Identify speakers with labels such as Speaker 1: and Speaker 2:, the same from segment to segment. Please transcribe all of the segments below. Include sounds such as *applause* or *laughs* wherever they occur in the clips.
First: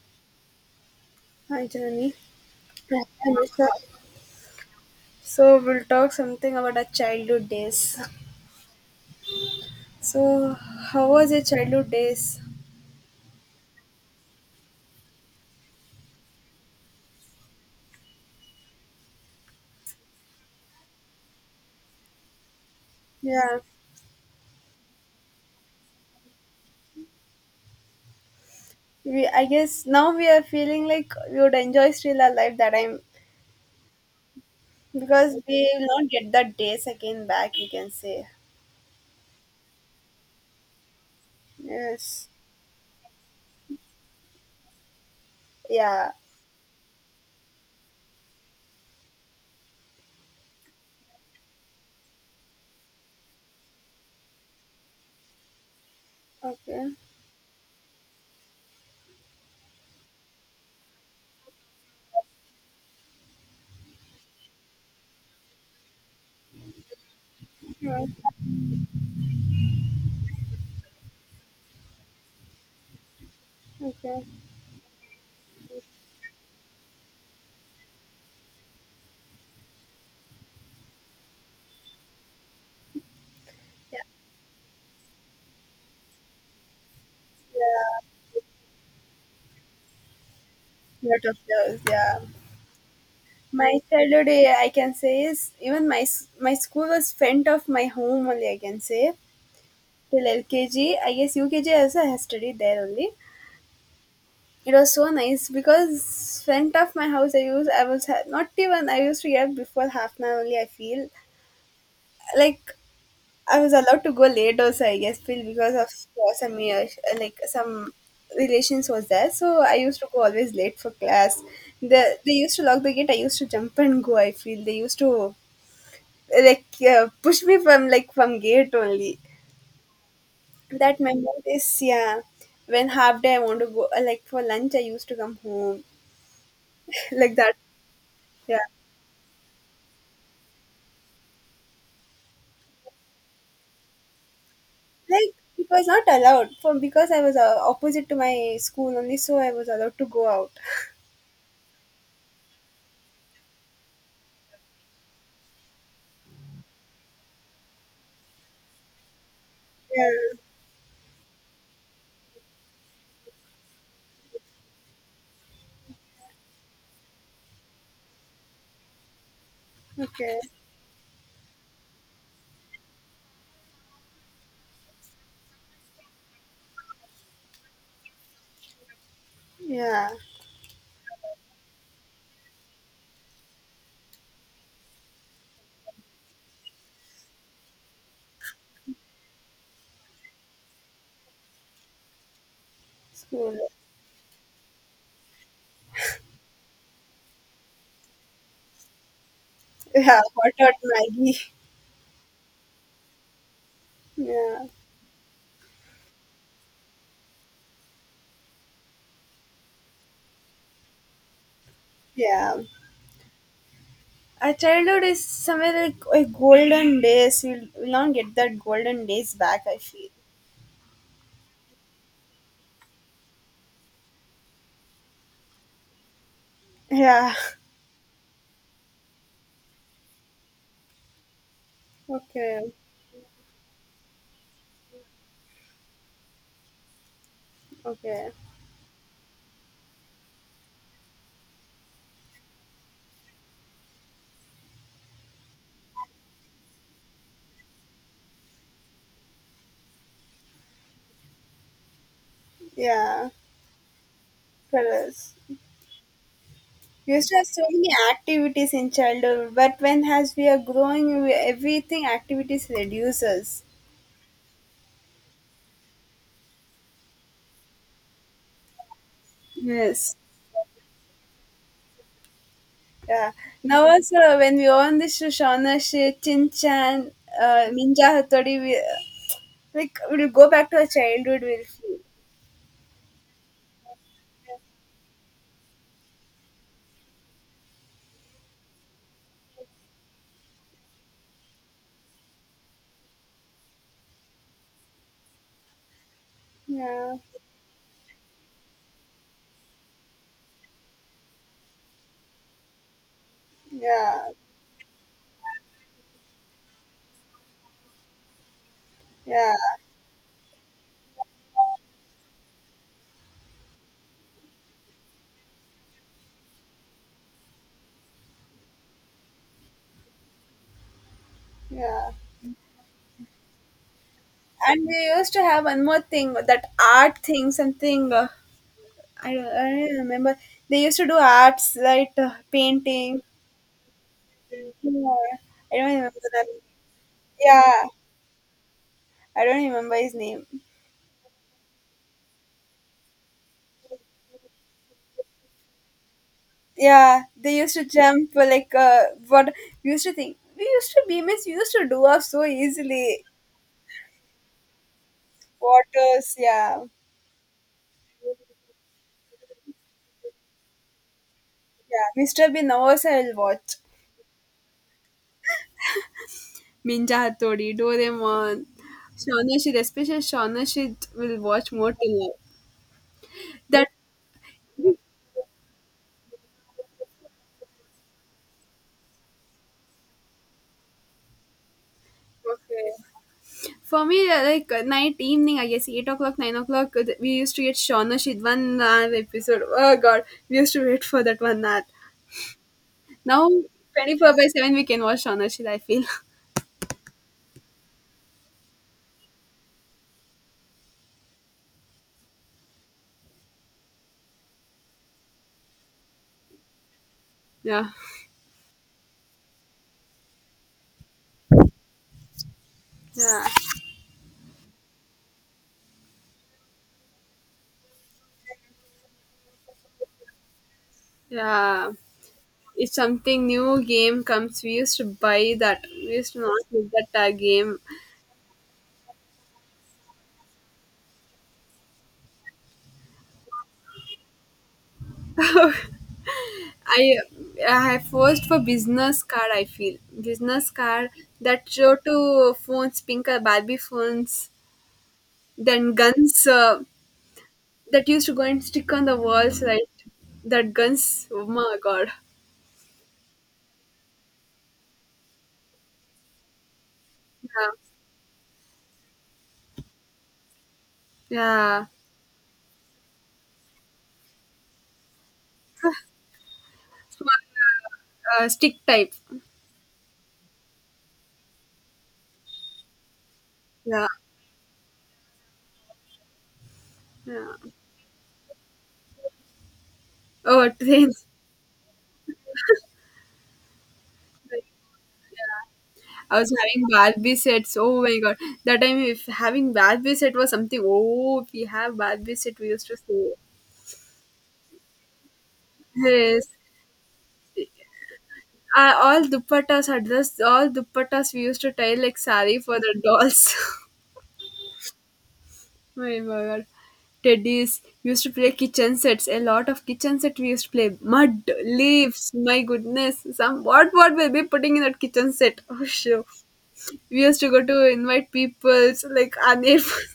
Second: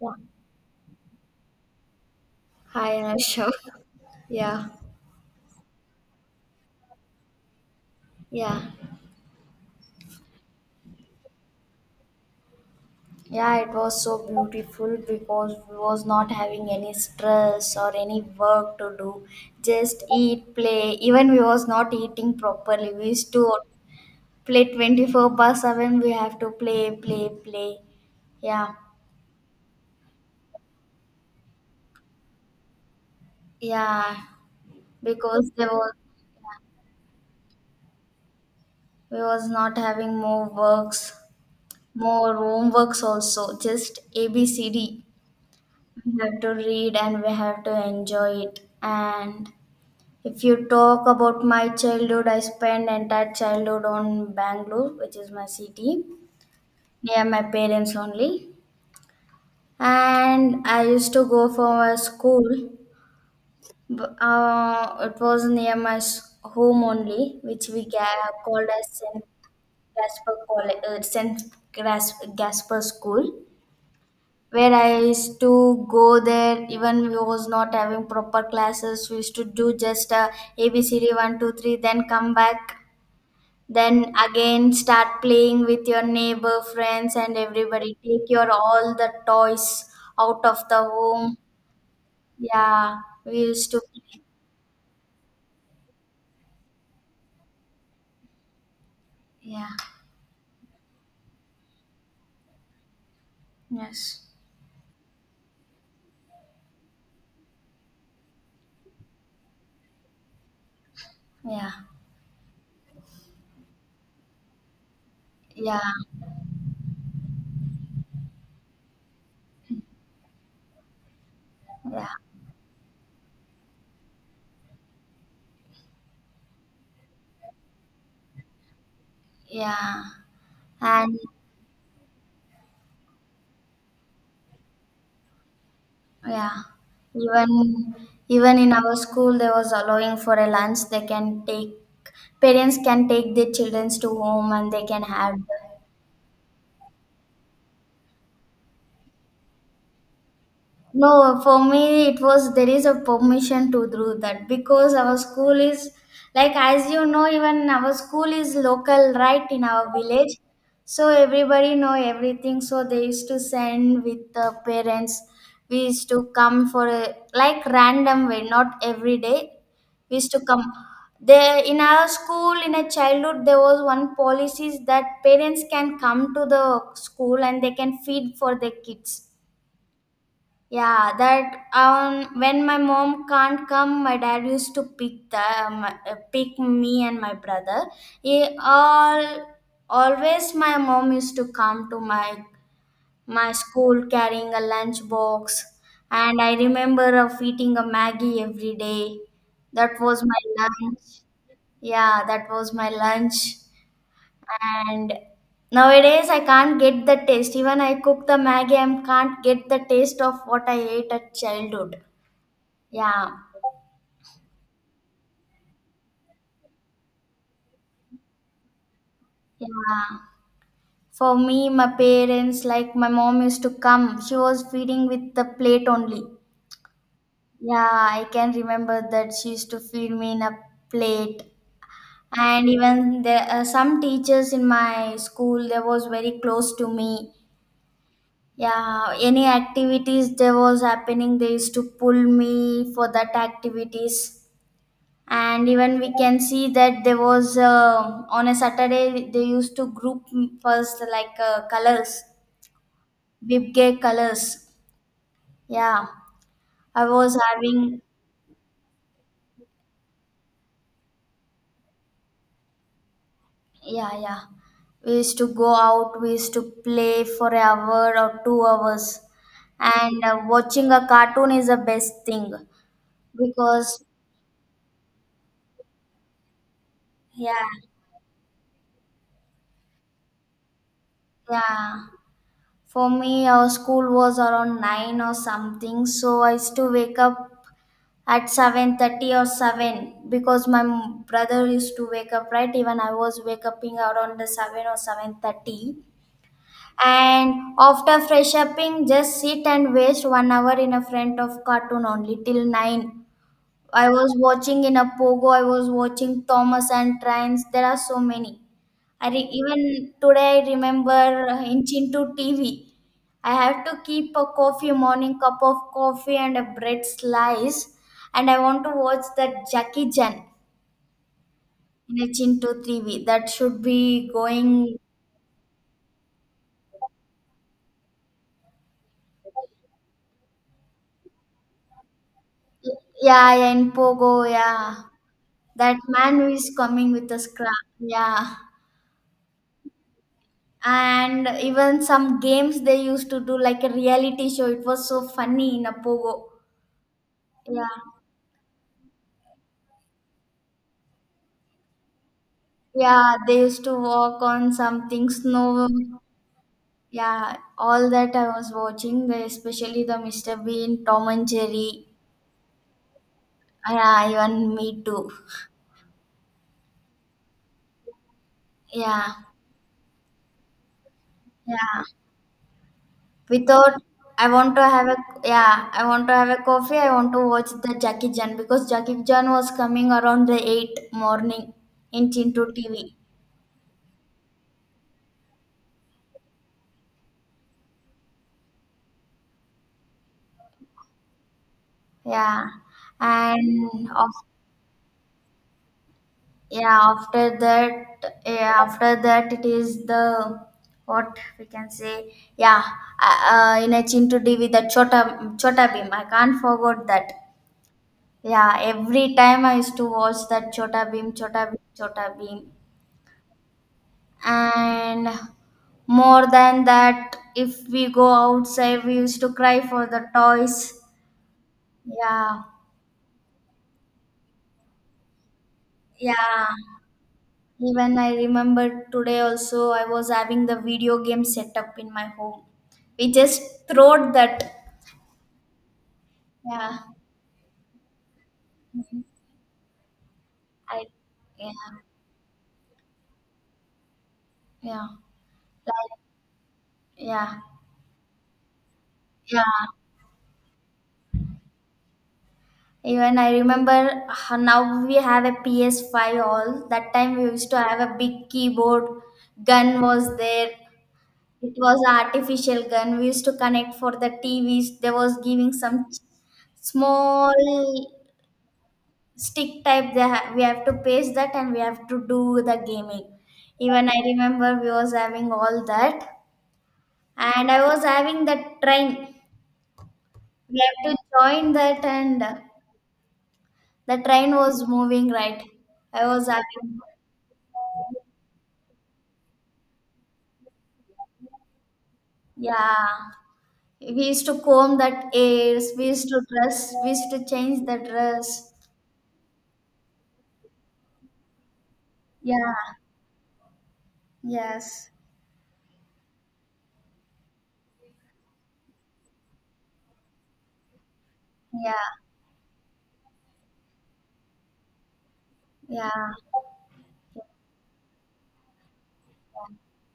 Speaker 1: Yeah.
Speaker 2: Hi, Johnny.
Speaker 1: Hi, Anusha.
Speaker 2: So
Speaker 1: *laughs* Yeah,
Speaker 2: so we'll talk something about our childhood days.
Speaker 1: yeah,
Speaker 2: So how was your childhood days?
Speaker 1: yeah. It was so beautiful because we was not having any stress or any work to do. Just eat, play. Even we was not eating properly. We used to
Speaker 2: Yeah,
Speaker 1: play twenty four by seven. We have to play, play, play. Yeah,
Speaker 2: we. I guess now we are feeling like we would enjoy still our life that time
Speaker 1: yeah.
Speaker 2: because
Speaker 1: Because
Speaker 2: we
Speaker 1: there
Speaker 2: will
Speaker 1: was
Speaker 2: not get that days again back. We can say
Speaker 1: we was not having more works,
Speaker 2: yes.
Speaker 1: more homeworks also. Just ABCD. We
Speaker 2: Yeah.
Speaker 1: have to read and we have to enjoy it. And if you talk about my childhood, I spent entire childhood on Bangalore, which is my city,
Speaker 2: Okay.
Speaker 1: near my parents only. And I used to go for a school. It was near my home only, which we
Speaker 2: Yeah.
Speaker 1: called as St. Gasper College, St. Gras- Gasper School,
Speaker 2: Okay.
Speaker 1: where I used to go there. Even we was not having proper classes. We used to do just a ABCD one two three, then come back,
Speaker 2: Yeah.
Speaker 1: then again start playing with your neighbor, friends, and everybody.
Speaker 2: Yeah.
Speaker 1: Take your all the toys out of the
Speaker 2: Lot of
Speaker 1: home.
Speaker 2: those. Yeah.
Speaker 1: Yeah, we used
Speaker 2: My
Speaker 1: to. Play.
Speaker 2: childhood, I can say, is even my school was front of my home only. I can say
Speaker 1: Yeah.
Speaker 2: till LKG. I guess UKG also I have studied there only.
Speaker 1: Yes.
Speaker 2: It was so nice because front of my house I used I was ha- not even I used to get up before half an hour only. I feel
Speaker 1: Yeah.
Speaker 2: like I was allowed to go late also. I guess feel because
Speaker 1: Yeah.
Speaker 2: of some like some relations was there, so I used to go always late for class. The
Speaker 1: Yeah.
Speaker 2: they used to lock the gate. I used to jump and go. I feel they used to like push me from from gate only.
Speaker 1: Yeah.
Speaker 2: That
Speaker 1: And.
Speaker 2: memory is, yeah, when half day I want to go like for lunch I used to come home.
Speaker 1: Yeah.
Speaker 2: *laughs* Like
Speaker 1: Even
Speaker 2: that,
Speaker 1: even
Speaker 2: yeah.
Speaker 1: in our school, there was allowing for a lunch they can take. Parents can take their children to home and they can
Speaker 2: Like
Speaker 1: have the.
Speaker 2: it was not allowed for because I was opposite to my school only, so I was allowed to go out.
Speaker 1: No, for me it was there is a permission to do that because our school is, like, as you know, even our school is local, right, in our
Speaker 2: Yeah.
Speaker 1: village, so everybody know everything, so they used to send with the parents. We used to come for, a like random way, not every day, we used
Speaker 2: Okay.
Speaker 1: to come. There in our school in a childhood, there was one policy is that parents can come to the school and they can feed for their kids.
Speaker 2: Yeah.
Speaker 1: Yeah, that when my mom can't come, my dad used to pick pick me and my brother. He all always my mom used to come to my
Speaker 2: School.
Speaker 1: school carrying a lunch box, and I remember of eating a Maggie every day.
Speaker 2: *laughs*
Speaker 1: That
Speaker 2: Yeah,
Speaker 1: was my
Speaker 2: hot hot
Speaker 1: lunch.
Speaker 2: Maggie.
Speaker 1: Yeah, that was my lunch.
Speaker 2: *laughs* Yeah.
Speaker 1: And nowadays I can't get the taste. Even I cook the Maggie, I can't get the taste of what I ate at childhood.
Speaker 2: Yeah.
Speaker 1: Yeah.
Speaker 2: Our childhood is somewhere like a golden days. We'll not get that golden days back, I feel.
Speaker 1: Yeah. For me, my parents, like, my mom used to come. She was feeding with the plate only.
Speaker 2: Yeah.
Speaker 1: Yeah, I can remember that she used to feed me in a plate.
Speaker 2: *laughs*
Speaker 1: And
Speaker 2: Okay.
Speaker 1: even there, some teachers in my school, they was very close to me.
Speaker 2: Okay.
Speaker 1: Yeah, any activities there was happening, they used to pull me for that activities. And even we can see that there was on a Saturday they used to group first, like, colors,
Speaker 2: Yeah,
Speaker 1: Bibge colors.
Speaker 2: tell us.
Speaker 1: Yeah, I
Speaker 2: We used to
Speaker 1: was
Speaker 2: have so many
Speaker 1: having.
Speaker 2: activities in childhood, but when as we are growing, everything activities reduces.
Speaker 1: Yeah, yeah. We used to go out. We used to play for an hour or 2 hours,
Speaker 2: Yes.
Speaker 1: and watching a cartoon is the best thing
Speaker 2: Yeah. Now
Speaker 1: because.
Speaker 2: also when we on this Shoshana shit, Chin Chan,
Speaker 1: Yeah,
Speaker 2: Ninja Hattori, we like we'll go back to our childhood. We'll feel.
Speaker 1: yeah. For me, our school was around 9 or something, so I used to wake up at 7:30 or 7, because my brother used to wake up, right? Even I was wake upping around the 7 or 7:30.
Speaker 2: Yeah,
Speaker 1: And after fresh upping, just sit and waste 1 hour in a front of cartoon only till 9. I
Speaker 2: yeah,
Speaker 1: was watching in a pogo. I was watching Thomas and Trains. There are so many.
Speaker 2: yeah,
Speaker 1: Even today I remember inching to TV. I have to keep a coffee, morning cup of coffee and a bread slice, and I want to watch that Jackie Chan
Speaker 2: yeah.
Speaker 1: in a Chinto TV. That should be
Speaker 2: And
Speaker 1: going,
Speaker 2: we used to have one more thing, that art thing, something. I don't remember. They used to do arts right, painting.
Speaker 1: yeah, yeah, in Pogo, yeah.
Speaker 2: Yeah, I don't
Speaker 1: That
Speaker 2: remember
Speaker 1: man
Speaker 2: that.
Speaker 1: who is coming with a
Speaker 2: Yeah,
Speaker 1: scrap, yeah.
Speaker 2: I don't remember his name.
Speaker 1: And even some games they used to do, like a reality show, it was so funny in a pogo,
Speaker 2: Yeah, they used to
Speaker 1: yeah,
Speaker 2: jump like what we used to think. We used to be miss. We used to do off so easily.
Speaker 1: yeah. They used to walk on something, snow,
Speaker 2: Waters, yeah,
Speaker 1: yeah, all that I was watching, especially the Mr. Bean, Tom and Jerry,
Speaker 2: yeah. Mr. Bean also I will watch.
Speaker 1: yeah, even me too,
Speaker 2: Ninja Hattori, Doraemon,
Speaker 1: yeah,
Speaker 2: Shaunashid, especially Shaunashid will watch more
Speaker 1: yeah.
Speaker 2: till now. That
Speaker 1: Without. I want to have a Yeah, I want to have a coffee. I want to watch the Jackie Chan, because Jackie Chan was coming around the 8 morning in Chinto TV,
Speaker 2: okay. For me, like night, evening, I guess 8 o'clock, 9 o'clock. We used to get Shauna Shid 1 hour episode. Oh God, we used to wait for that 1 hour.
Speaker 1: yeah.
Speaker 2: Now
Speaker 1: and
Speaker 2: twenty
Speaker 1: of,
Speaker 2: four by seven, we can watch Shauna Shid, I feel.
Speaker 1: yeah, after that, yeah, after that, it is the, what we can say, yeah, in a Chintu TV, the Chota Beam, I can't forget that.
Speaker 2: *laughs* Yeah,
Speaker 1: Yeah, every time I used to watch that, Chota Beam, Chota Beam, Chota Beam.
Speaker 2: yeah,
Speaker 1: And more than that, if we go outside, we used to cry for the toys,
Speaker 2: yeah.
Speaker 1: yeah,
Speaker 2: If something new game comes, we used to buy that. We used to not
Speaker 1: yeah.
Speaker 2: look at that game.
Speaker 1: Even I remember, today also I was having the video game set up in my home. We just throwed that. Yeah.
Speaker 2: I I forced for business card. I feel business
Speaker 1: I
Speaker 2: card, that
Speaker 1: Yeah.
Speaker 2: show to phones, pinker Barbie phones,
Speaker 1: Yeah. Like.
Speaker 2: then guns.
Speaker 1: Yeah.
Speaker 2: That used to go and stick on the
Speaker 1: Yeah.
Speaker 2: walls, right? That guns. Oh my god.
Speaker 1: Even I remember, now we have a PS5 all. That time we used
Speaker 2: Yeah.
Speaker 1: to have a big keyboard, gun was there. It
Speaker 2: Yeah.
Speaker 1: was a artificial gun. We used to connect for the TVs. There was giving some
Speaker 2: Small,
Speaker 1: small
Speaker 2: stick type.
Speaker 1: stick type. We have to paste that, and we have to do the gaming.
Speaker 2: Yeah.
Speaker 1: Even I remember we was having all that,
Speaker 2: Yeah.
Speaker 1: and I was having the train.
Speaker 2: Oh, *laughs*
Speaker 1: We have to
Speaker 2: things.
Speaker 1: join that, and the train was moving, right? I
Speaker 2: I
Speaker 1: was
Speaker 2: was having
Speaker 1: having.
Speaker 2: Barbie sets. Oh my god. That time, if having Barbie set was something, oh, if we have Barbie set, we used to
Speaker 1: Yeah,
Speaker 2: say.
Speaker 1: we used to comb that ears, we used to
Speaker 2: Yes.
Speaker 1: dress, we used to change the dress.
Speaker 2: All dupattas are just all dupattas we used to tie like sari
Speaker 1: Yeah.
Speaker 2: for the dolls. *laughs*
Speaker 1: Yes.
Speaker 2: My God. Teddies we used to play kitchen sets. A lot of kitchen set we used to play. Mud,
Speaker 1: Yeah.
Speaker 2: leaves, my goodness. Some What will be putting in that kitchen set? *laughs* Oh sure.
Speaker 1: Yeah.
Speaker 2: We used to go to invite people so like our neighbors. *laughs*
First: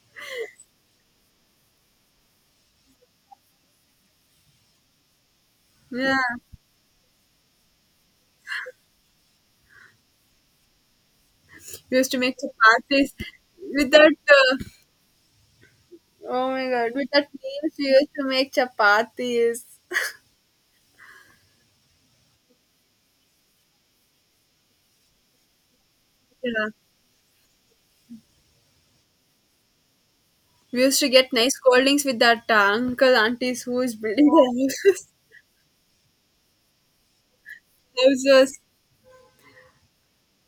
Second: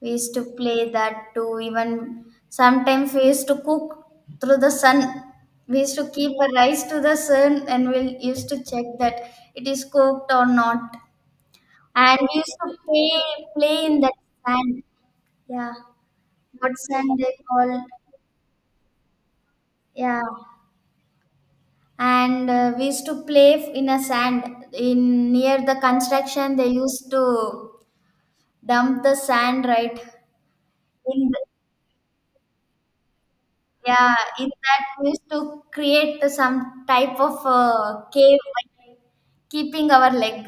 Speaker 1: We used to play that too. Even sometimes we used to cook through the sun. We used to
Speaker 2: Yeah.
Speaker 1: keep a rice to the sun, and we used to check that it is cooked or not.
Speaker 2: We used to
Speaker 1: And
Speaker 2: make
Speaker 1: we used to
Speaker 2: chapatis.
Speaker 1: play, play
Speaker 2: With
Speaker 1: in
Speaker 2: that
Speaker 1: that
Speaker 2: uh,
Speaker 1: sand. Yeah.
Speaker 2: oh my
Speaker 1: What
Speaker 2: god. With
Speaker 1: sand
Speaker 2: that
Speaker 1: they
Speaker 2: leaves
Speaker 1: call.
Speaker 2: we used to make chapatis.
Speaker 1: Yeah. And we used to play in a sand. In near the construction, they
Speaker 2: Yeah.
Speaker 1: used to dump the sand, right.
Speaker 2: We used to
Speaker 1: in
Speaker 2: get
Speaker 1: the,
Speaker 2: nice scoldings with that uncle aunties who is
Speaker 1: Yeah,
Speaker 2: building
Speaker 1: in
Speaker 2: the
Speaker 1: that we
Speaker 2: houses.
Speaker 1: used to create some type of
Speaker 2: *laughs*
Speaker 1: cave
Speaker 2: Houses.
Speaker 1: by keeping our leg.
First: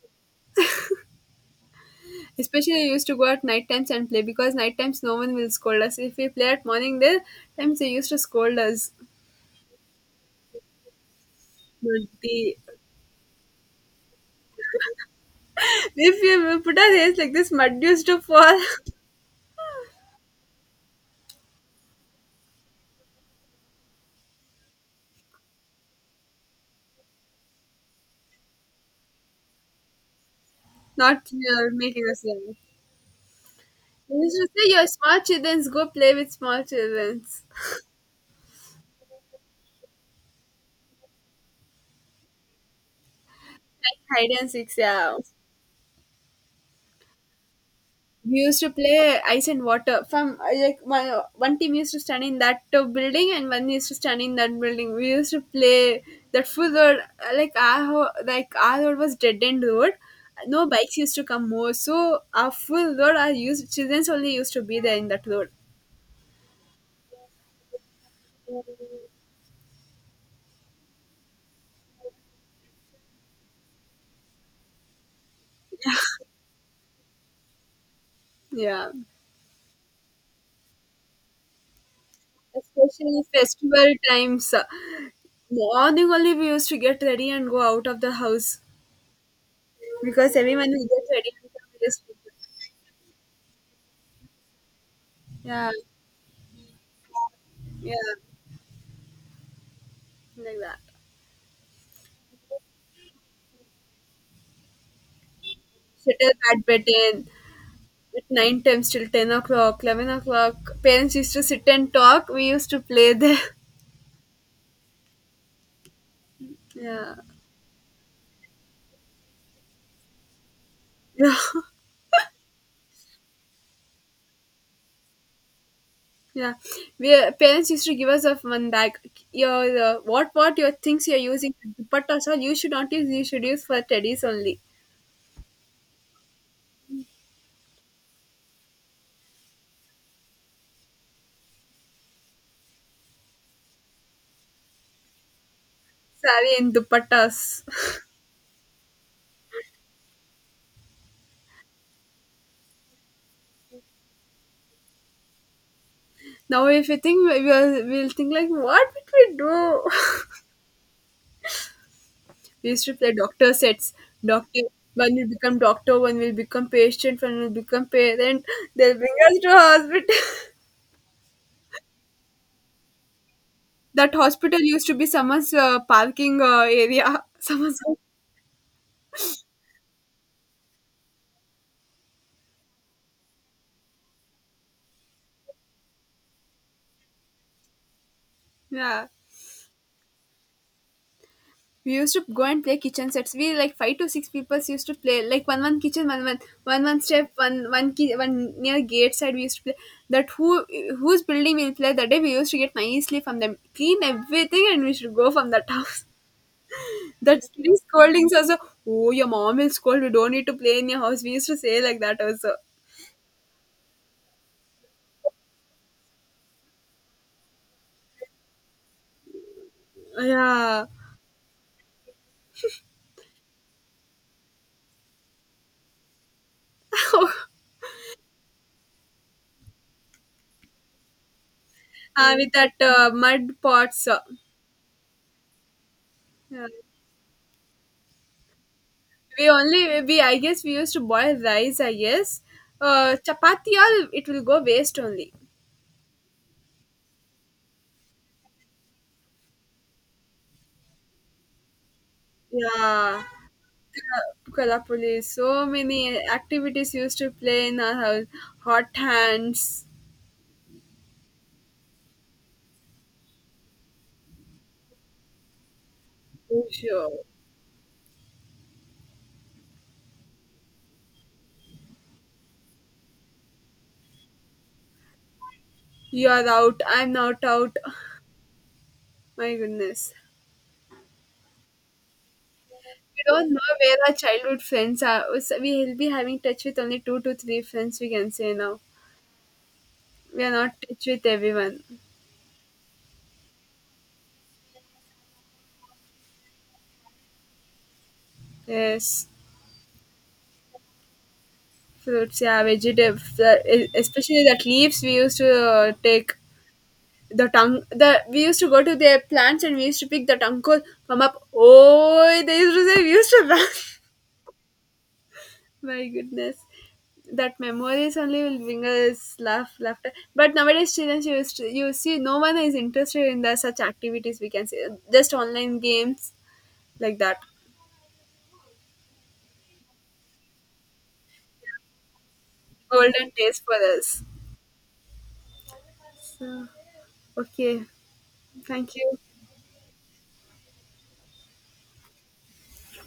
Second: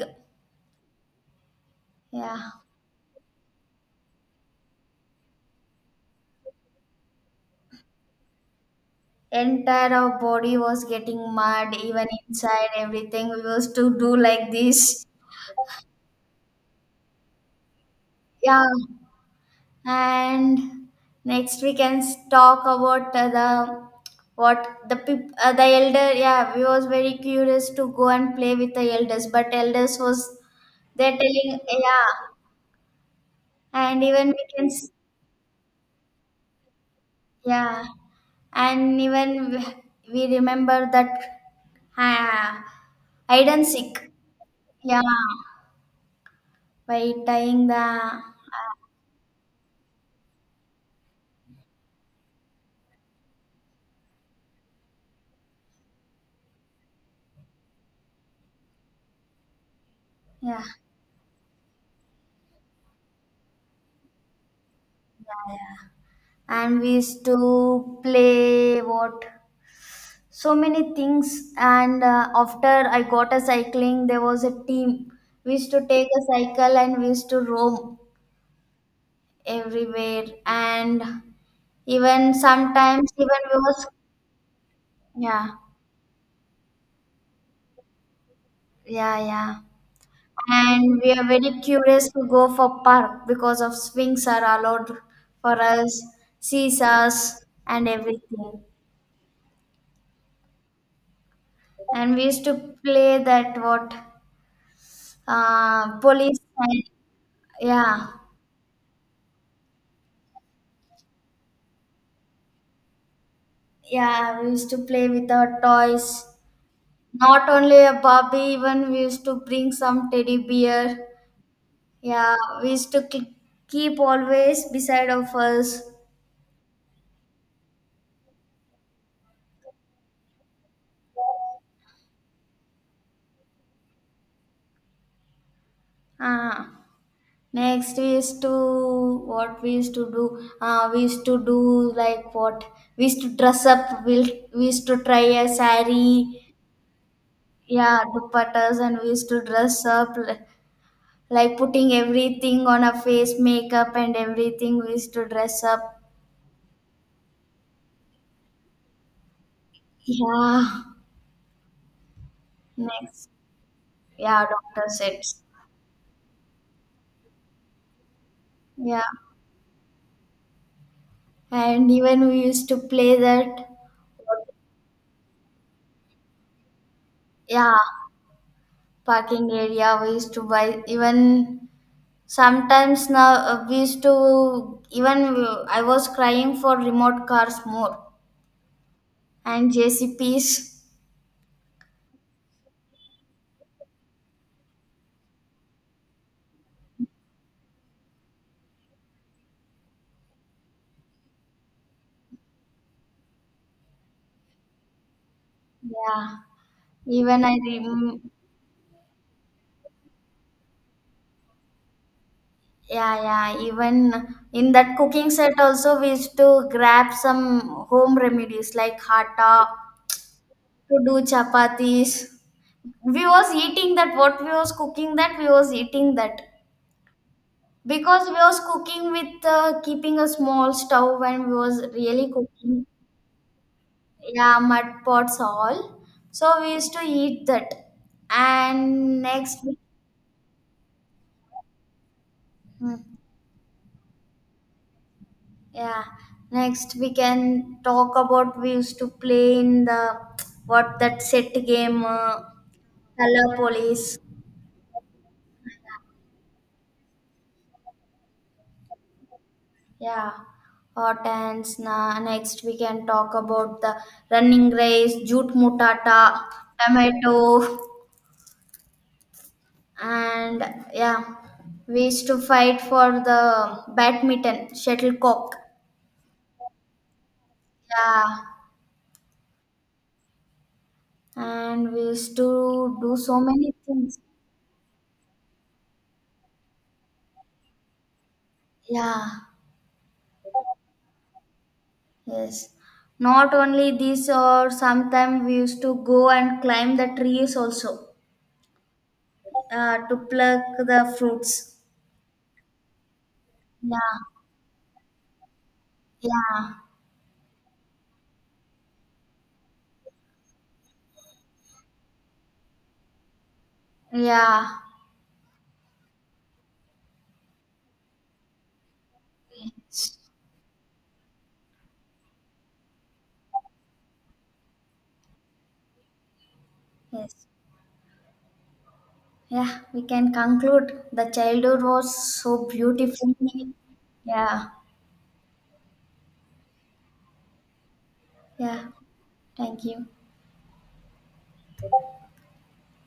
Speaker 1: Yeah,
Speaker 2: Especially we used to go at night times and play because night times no one will scold us. If we play at morning there times, they used to scold us.
Speaker 1: entire our body was getting mud, even
Speaker 2: But the
Speaker 1: inside everything. We used to do like this.
Speaker 2: if we will put our hands like this, mud used to fall.
Speaker 1: Yeah, and next we can talk about the, what, the elder. Yeah, we was very curious to go and play with the elders, but elders was,
Speaker 2: *laughs*
Speaker 1: they're
Speaker 2: Not
Speaker 1: telling,
Speaker 2: making
Speaker 1: yeah.
Speaker 2: us laugh.
Speaker 1: And
Speaker 2: They
Speaker 1: even
Speaker 2: used
Speaker 1: we
Speaker 2: to
Speaker 1: can.
Speaker 2: say, "You're small children, go play with small children."
Speaker 1: Yeah, and even we remember that, uh, hide and seek.
Speaker 2: Hide and seek,
Speaker 1: Yeah,
Speaker 2: yeah.
Speaker 1: by tying the
Speaker 2: We used to play ice and water. One team used to stand in that building and one used to stand in that building. We used to play that full road. Like our road was dead end road.
Speaker 1: yeah,
Speaker 2: No bikes used to come more. So our full road, our used children only used to be there in that
Speaker 1: yeah,
Speaker 2: road.
Speaker 1: yeah, and we used to play what, so many things. And after I got a cycling, there was a team. We used to take a cycle, and we used to roam
Speaker 2: Yeah,
Speaker 1: everywhere. And even sometimes,
Speaker 2: especially
Speaker 1: even we was,
Speaker 2: festival times.
Speaker 1: yeah,
Speaker 2: Morning only we used to get ready and go out of the house
Speaker 1: yeah, yeah,
Speaker 2: because everyone will
Speaker 1: and we
Speaker 2: get
Speaker 1: are
Speaker 2: ready
Speaker 1: very
Speaker 2: and come to the
Speaker 1: curious
Speaker 2: school.
Speaker 1: to go for park, because of swings are allowed for
Speaker 2: Yeah,
Speaker 1: us, seesaws and
Speaker 2: yeah,
Speaker 1: everything.
Speaker 2: like that.
Speaker 1: And we used to play that what, police
Speaker 2: Shuttle
Speaker 1: and,
Speaker 2: bedridden
Speaker 1: yeah,
Speaker 2: at nine times till 10 o'clock, 11 o'clock. Parents used to sit and talk, we used to play there.
Speaker 1: yeah, we used to play with our toys.
Speaker 2: *laughs* Yeah.
Speaker 1: Not only a barbie, even we used to bring some teddy bear,
Speaker 2: Yeah. *laughs*
Speaker 1: yeah. We used to keep always beside of us.
Speaker 2: Yeah, we parents used to give us of one bag. Your What your things you're using, dupattas, all you should not use, you should use for teddies only.
Speaker 1: Ah. Next, we used to what we used to do. We used to do, like, what, we used to dress up. We used to try a
Speaker 2: Sari
Speaker 1: sari,
Speaker 2: and dupattas.
Speaker 1: yeah, dupattas, and we used to dress up like, putting everything on a face, makeup and everything. We used to dress up.
Speaker 2: *laughs* Now if you think, we'll think like, what did we do? *laughs*
Speaker 1: Yeah.
Speaker 2: We used to play
Speaker 1: Next,
Speaker 2: doctor sets.
Speaker 1: yeah,
Speaker 2: Doctor,
Speaker 1: doctor
Speaker 2: One will
Speaker 1: sets.
Speaker 2: become doctor, one will become patient, one will become parent. They'll
Speaker 1: Yeah,
Speaker 2: bring us to hospital.
Speaker 1: and even we used to play that.
Speaker 2: *laughs* That hospital used to be someone's parking area. *laughs*
Speaker 1: Yeah,
Speaker 2: Someone's
Speaker 1: parking area. We used to buy even. Sometimes now we used to even I was crying for remote cars more,
Speaker 2: Yeah.
Speaker 1: and J C P's.
Speaker 2: We used to go and play kitchen sets. We, like, five to six people used to play like one one kitchen, one one one one step, one one near gate side. We used to play that who whose building we'll play that day. We used to get nicely from them, clean everything, and we should go from that *laughs* house.
Speaker 1: Yeah,
Speaker 2: That
Speaker 1: even
Speaker 2: really scoldings also. Oh, your mom will scold. We don't need to play in your house. We used to say like that also.
Speaker 1: yeah, yeah, even in that cooking set also, we used to grab some home remedies like atta
Speaker 2: Yeah.
Speaker 1: to do chapatis. We was eating that, what we was cooking that we was eating that,
Speaker 2: *laughs*
Speaker 1: because we was cooking with keeping a small stove, and we was really
Speaker 2: With that
Speaker 1: cooking,
Speaker 2: mud pots.
Speaker 1: yeah, mud pots all, so
Speaker 2: Yeah.
Speaker 1: we used to eat that. And
Speaker 2: We
Speaker 1: next.
Speaker 2: only we I guess we used to boil rice. I guess
Speaker 1: hmm,
Speaker 2: chapati all, it will go waste only.
Speaker 1: yeah, next we can talk about, we used to play in the, what that set game,
Speaker 2: Yeah.
Speaker 1: color police.
Speaker 2: Kalapuli, so many activities used to play in our house. Hot hands.
Speaker 1: Yeah, hot hands. Next we can talk about the running race, jute mutata,
Speaker 2: Sure.
Speaker 1: tomato. And, yeah, we used to fight for the badminton, shuttlecock,
Speaker 2: You are out. I'm not out.
Speaker 1: yeah.
Speaker 2: My goodness.
Speaker 1: And we used to do
Speaker 2: We
Speaker 1: so
Speaker 2: don't know
Speaker 1: many
Speaker 2: where our
Speaker 1: things,
Speaker 2: childhood friends are. So we will be having touch with only two to three friends, we can say. Now
Speaker 1: yeah,
Speaker 2: we are not touch with everyone.
Speaker 1: yes. Not only this, or sometimes we used to go and climb the trees also,
Speaker 2: Yes,
Speaker 1: to pluck the fruits,
Speaker 2: fruits, yeah, vegetables,
Speaker 1: yeah,
Speaker 2: especially that leaves we used to take
Speaker 1: yeah,
Speaker 2: the tongue. The We used to go to their plants and we used to pick the tongue. Come up, oh! They used to say, we used to run. *laughs*
Speaker 1: yeah,
Speaker 2: My goodness. That memories only will bring us laugh, laughter.
Speaker 1: yes,
Speaker 2: But nowadays, children, you see, no one is interested in the such activities. We can say, just online games, like that.
Speaker 1: yes. Yeah, we can conclude the childhood was so
Speaker 2: Golden
Speaker 1: beautiful,
Speaker 2: days for us.
Speaker 1: yeah,
Speaker 2: So, okay,
Speaker 1: yeah.
Speaker 2: thank you.
Speaker 1: Thank you.